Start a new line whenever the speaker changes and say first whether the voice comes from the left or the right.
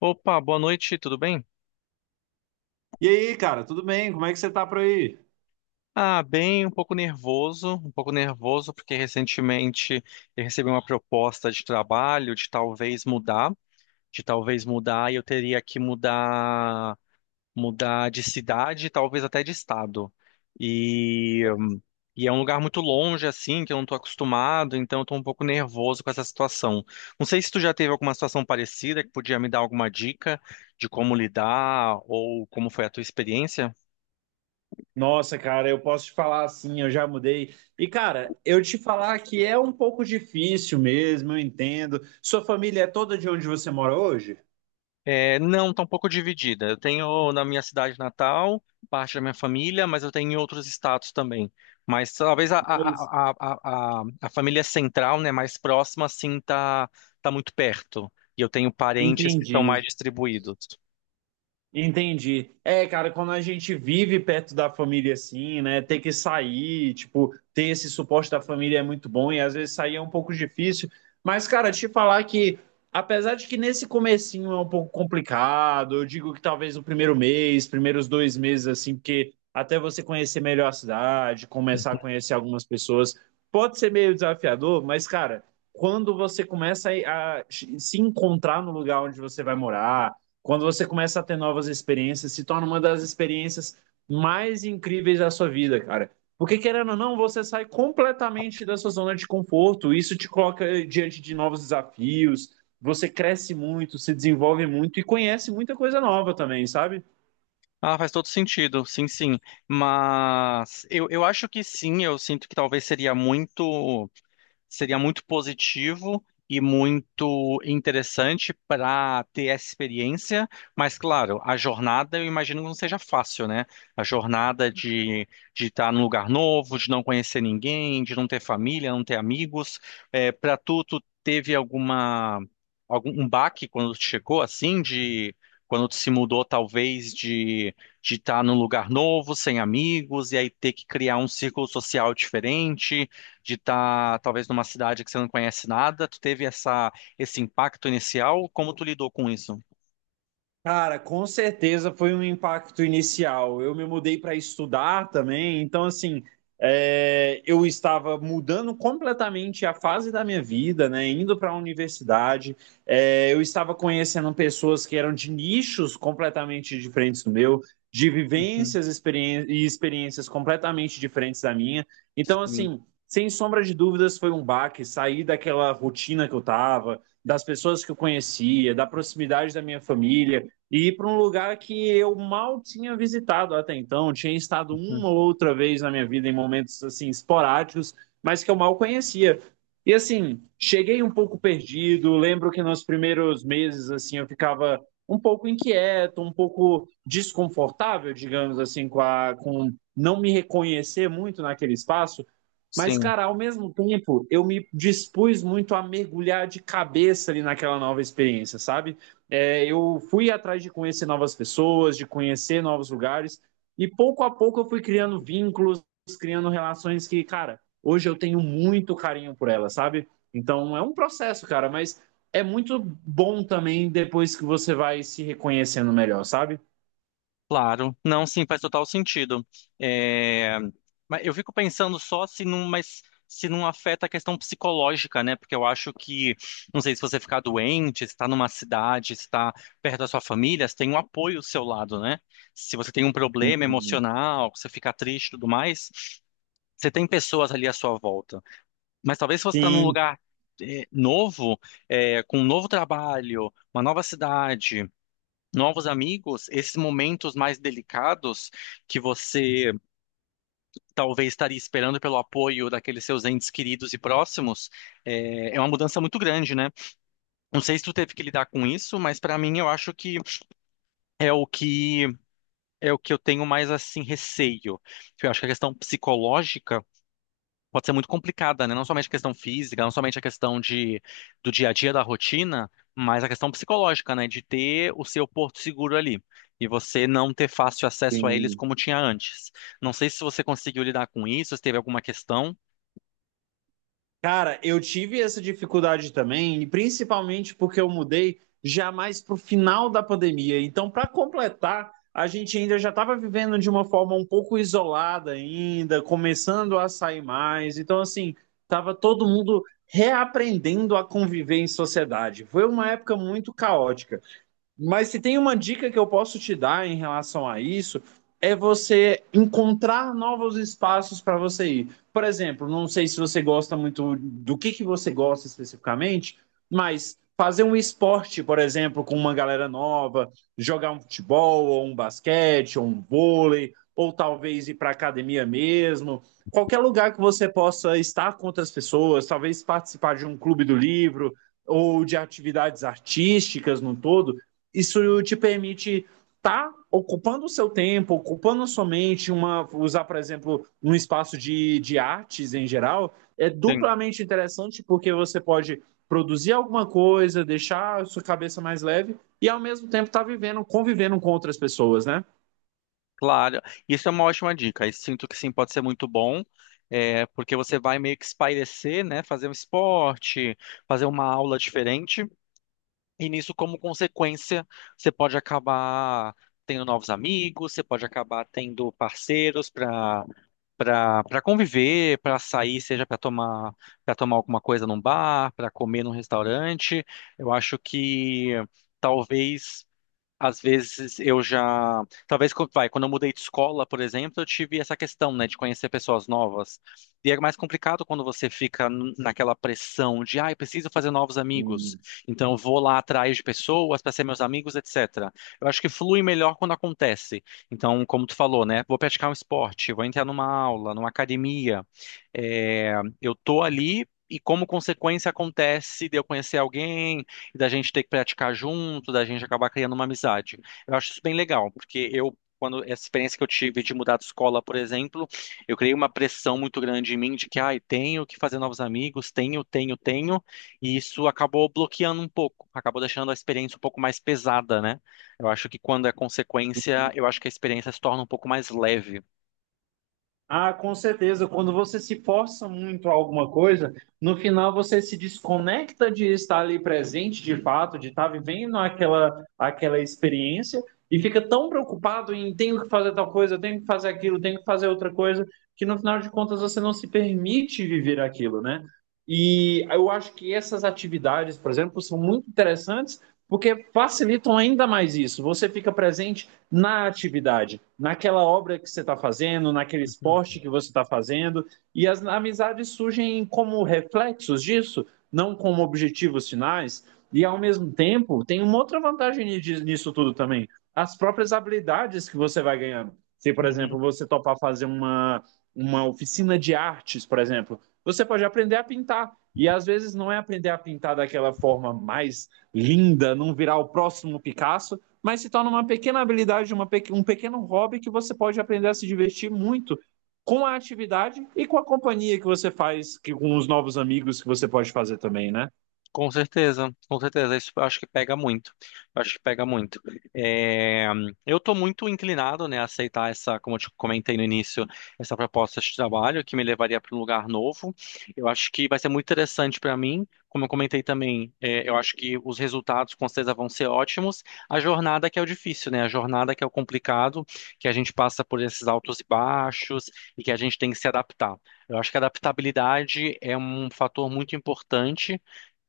left: Opa, boa noite, tudo bem?
right: E aí, cara, tudo bem? Como é que você tá por aí?
left: Ah, bem, um pouco nervoso, porque recentemente eu recebi uma proposta de trabalho de talvez mudar, eu teria que mudar, mudar de cidade, talvez até de estado. E, e é um lugar muito longe assim, que eu não estou acostumado, então eu estou um pouco nervoso com essa situação. Não sei se tu já teve alguma situação parecida que podia me dar alguma dica de como lidar ou como foi a tua experiência.
right: Nossa, cara, eu posso te falar assim, eu já mudei. E, cara, eu te falar que é um pouco difícil mesmo, eu entendo. Sua família é toda de onde você mora hoje?
left: É, não, tá um pouco dividida. Eu tenho na minha cidade natal, parte da minha família, mas eu tenho em outros estados também. Mas talvez a,
right: Pois.
left: a, a, a, a a família central, né, mais próxima, assim, tá muito perto. E eu tenho parentes que estão mais
right: Entendi.
left: distribuídos.
right: Entendi. É, cara, quando a gente vive perto da família assim, né, ter que sair, tipo, ter esse suporte da família é muito bom e às vezes sair é um pouco difícil. Mas, cara, te falar que, apesar de que nesse comecinho é um pouco complicado, eu digo que talvez o primeiro mês, primeiros dois meses, assim, porque até você conhecer melhor a cidade, começar a
left: Uhum.
right: conhecer algumas pessoas, pode ser meio desafiador, mas, cara, quando você começa a se encontrar no lugar onde você vai morar, quando você começa a ter novas experiências, se torna uma das experiências mais incríveis da sua vida, cara. Porque, querendo ou não, você sai completamente da sua zona de conforto. Isso te coloca diante de novos desafios. Você cresce muito, se desenvolve muito e conhece muita coisa nova também, sabe?
left: Ah, faz todo sentido, sim, sim. Mas eu acho que sim, eu sinto que talvez seria muito. Seria muito positivo e muito interessante para ter essa experiência, mas claro, a jornada eu imagino que não seja fácil, né? A jornada de estar num lugar novo, de não conhecer ninguém, de não ter família, não ter amigos. É, para tu, tu teve alguma algum um baque quando tu chegou assim de Quando tu se mudou, talvez, de estar num lugar novo, sem amigos, e aí ter que criar um círculo social diferente, de estar talvez numa cidade que você não conhece nada, tu teve essa esse impacto inicial, como tu lidou com isso?
right: Cara, com certeza foi um impacto inicial. Eu me mudei para estudar também, então, assim, é, eu estava mudando completamente a fase da minha vida, né? Indo para a universidade. É, eu estava conhecendo pessoas que eram de nichos completamente diferentes do meu, de
left: Uhum,
right: vivências e experiências completamente diferentes da minha. Então,
left: sim,
right: assim, sem sombra de dúvidas, foi um baque sair daquela rotina que eu estava, das pessoas que eu conhecia, da proximidade da minha família e ir para um lugar que eu mal tinha visitado até então. Tinha estado
left: uhum,
right: uma ou outra vez na minha vida em momentos assim esporádicos, mas que eu mal conhecia. E assim, cheguei um pouco perdido. Lembro que nos primeiros meses assim eu ficava um pouco inquieto, um pouco desconfortável, digamos assim, com não me reconhecer muito naquele espaço. Mas,
left: sim,
right: cara, ao mesmo tempo, eu me dispus muito a mergulhar de cabeça ali naquela nova experiência, sabe? É, eu fui atrás de conhecer novas pessoas, de conhecer novos lugares, e pouco a pouco eu fui criando vínculos, criando relações que, cara, hoje eu tenho muito carinho por elas, sabe? Então é um processo, cara, mas é muito bom também depois que você vai se reconhecendo melhor, sabe?
left: claro. Não, sim, faz total sentido. É, mas eu fico pensando só se não, mas se não afeta a questão psicológica, né? Porque eu acho que, não sei se você ficar doente, se está numa cidade, se está perto da sua família, se tem um apoio ao seu lado, né? Se você tem um problema
right: Sim,
left: emocional, você fica triste e tudo mais, você tem pessoas ali à sua volta. Mas talvez se você está num
right: sim,
left: lugar novo, com um novo trabalho, uma nova cidade, novos amigos, esses momentos mais delicados que você talvez estaria esperando pelo apoio daqueles seus entes queridos e próximos, é uma mudança muito grande, né? Não sei se tu teve que lidar com isso, mas para mim eu acho que é o que é o que eu tenho mais assim receio. Eu acho que a questão psicológica pode ser muito complicada, né? Não somente a questão física, não somente a questão de, do dia a dia, da rotina, mas a questão psicológica, né? De ter o seu porto seguro ali e você não ter fácil acesso a eles
right: sim.
left: como tinha antes. Não sei se você conseguiu lidar com isso, se teve alguma questão.
right: Cara, eu tive essa dificuldade também, e principalmente porque eu mudei já mais para o final da pandemia. Então, para completar, a gente ainda já estava vivendo de uma forma um pouco isolada ainda, começando a sair mais. Então, assim, estava todo mundo reaprendendo a conviver em sociedade. Foi uma época muito caótica. Mas se tem uma dica que eu posso te dar em relação a isso, é você encontrar novos espaços para você ir. Por exemplo, não sei se você gosta muito do que você gosta especificamente, mas fazer um esporte, por exemplo, com uma galera nova, jogar um futebol, ou um basquete, ou um vôlei, ou talvez ir para academia mesmo. Qualquer lugar que você possa estar com outras pessoas, talvez participar de um clube do livro ou de atividades artísticas no todo, isso te permite estar tá ocupando o seu tempo, ocupando a sua mente, uma, usar, por exemplo, um espaço de artes em geral, é
left: Sim,
right: duplamente interessante porque você pode produzir alguma coisa, deixar a sua cabeça mais leve e ao mesmo tempo estar tá vivendo, convivendo com outras pessoas, né?
left: claro. Isso é uma ótima dica. Eu sinto que sim, pode ser muito bom. É, porque você vai meio que espairecer, né? Fazer um esporte, fazer uma aula diferente. E nisso, como consequência, você pode acabar tendo novos amigos, você pode acabar tendo parceiros para para conviver, para sair, seja para tomar alguma coisa num bar, para comer num restaurante. Eu acho que talvez às vezes eu já. Talvez, co- vai, quando eu mudei de escola, por exemplo, eu tive essa questão, né, de conhecer pessoas novas. E é mais complicado quando você fica naquela pressão de, ah, eu preciso fazer novos amigos. Então eu vou lá atrás de pessoas para ser meus amigos, etc. Eu acho que flui melhor quando acontece. Então, como tu falou, né, vou praticar um esporte, vou entrar numa aula, numa academia. É, eu tô ali. E como consequência acontece de eu conhecer alguém, da gente ter que praticar junto, da gente acabar criando uma amizade. Eu acho isso bem legal, porque quando essa experiência que eu tive de mudar de escola, por exemplo, eu criei uma pressão muito grande em mim de que, ai, tenho que fazer novos amigos, e isso acabou bloqueando um pouco, acabou deixando a experiência um pouco mais pesada, né? Eu acho que quando é consequência, eu acho que a experiência se torna um pouco mais leve.
right: Ah, com certeza. Quando você se força muito a alguma coisa, no final você se desconecta de estar ali presente de fato, de estar vivendo aquela experiência e fica tão preocupado em tenho que fazer tal coisa, tenho que fazer aquilo, tenho que fazer outra coisa, que no final de contas você não se permite viver aquilo, né? E eu acho que essas atividades, por exemplo, são muito interessantes porque facilitam ainda mais isso. Você fica presente na atividade, naquela obra que você está fazendo, naquele
left: Uhum.
right: esporte que você está fazendo, e as amizades surgem como reflexos disso, não como objetivos finais. E ao mesmo tempo, tem uma outra vantagem nisso tudo também: as próprias habilidades que você vai ganhando. Se, por exemplo,
left: Uhum.
right: você topar fazer uma oficina de artes, por exemplo, você pode aprender a pintar. E às vezes não é aprender a pintar daquela forma mais linda, não virar o próximo Picasso, mas se torna uma pequena habilidade, um pequeno hobby que você pode aprender a se divertir muito com a atividade e com a companhia que você faz, que, com os novos amigos que você pode fazer também, né?
left: Com certeza, com certeza. Isso eu acho que pega muito. Eu acho que pega muito. É, eu estou muito inclinado, né, a aceitar essa, como eu te comentei no início, essa proposta de trabalho que me levaria para um lugar novo. Eu acho que vai ser muito interessante para mim. Como eu comentei também, é, eu acho que os resultados com certeza vão ser ótimos. A jornada que é o difícil, né? A jornada que é o complicado, que a gente passa por esses altos e baixos e que a gente tem que se adaptar. Eu acho que a adaptabilidade é um fator muito importante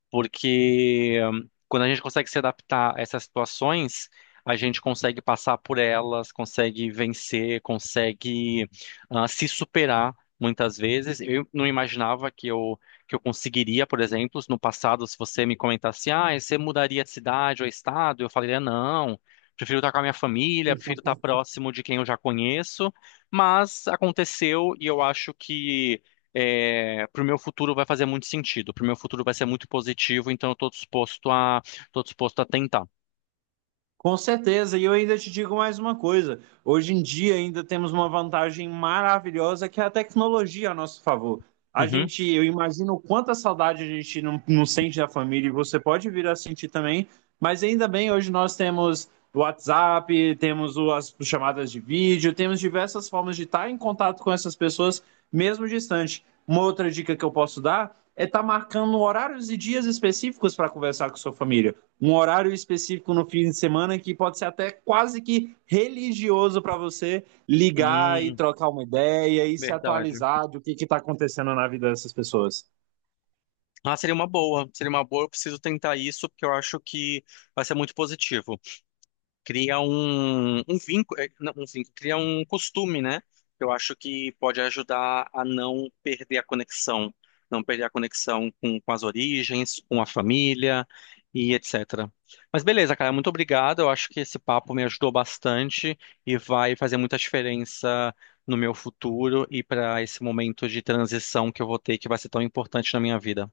left: porque quando a gente consegue se adaptar a essas situações, a gente consegue passar por elas, consegue vencer, consegue se superar muitas vezes. Eu não imaginava que eu conseguiria, por exemplo, no passado, se você me comentasse, ah, você mudaria de cidade ou estado, eu falaria não. Prefiro estar com a minha família, prefiro estar próximo de quem eu já conheço, mas aconteceu e eu acho que é, para o meu futuro vai fazer muito sentido, para o meu futuro vai ser muito positivo, então eu estou disposto a, tô disposto a tentar.
right: Com certeza, e eu ainda te digo mais uma coisa. Hoje em dia ainda temos uma vantagem maravilhosa que é a tecnologia a nosso favor. A
left: Uhum.
right: gente, eu imagino quanta saudade a gente não sente da família e você pode vir a sentir também, mas ainda bem, hoje nós temos o WhatsApp, temos as chamadas de vídeo, temos diversas formas de estar em contato com essas pessoas, mesmo distante. Uma outra dica que eu posso dar é estar marcando horários e dias específicos para conversar com sua família, um horário específico no fim de semana que pode ser até quase que religioso para você ligar e
left: Hum,
right: trocar uma ideia e se
left: verdade.
right: atualizar do que está acontecendo na vida dessas pessoas.
left: Ah, seria uma boa, eu preciso tentar isso, porque eu acho que vai ser muito positivo. Cria um vínculo, eh, não, um vínculo, cria um costume, né? Eu acho que pode ajudar a não perder a conexão, não perder a conexão com as origens, com a família e etc. Mas beleza, cara, muito obrigado. Eu acho que esse papo me ajudou bastante e vai fazer muita diferença no meu futuro e para esse momento de transição que eu vou ter, que vai ser tão importante na minha vida.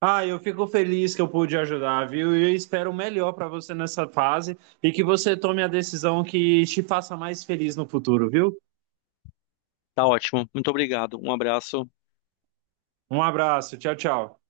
right: Ah, eu fico feliz que eu pude ajudar, viu? E eu espero o melhor para você nessa fase e que você tome a decisão que te faça mais feliz no futuro, viu?
left: Tá ótimo. Muito obrigado. Um abraço.
right: Um abraço, tchau, tchau.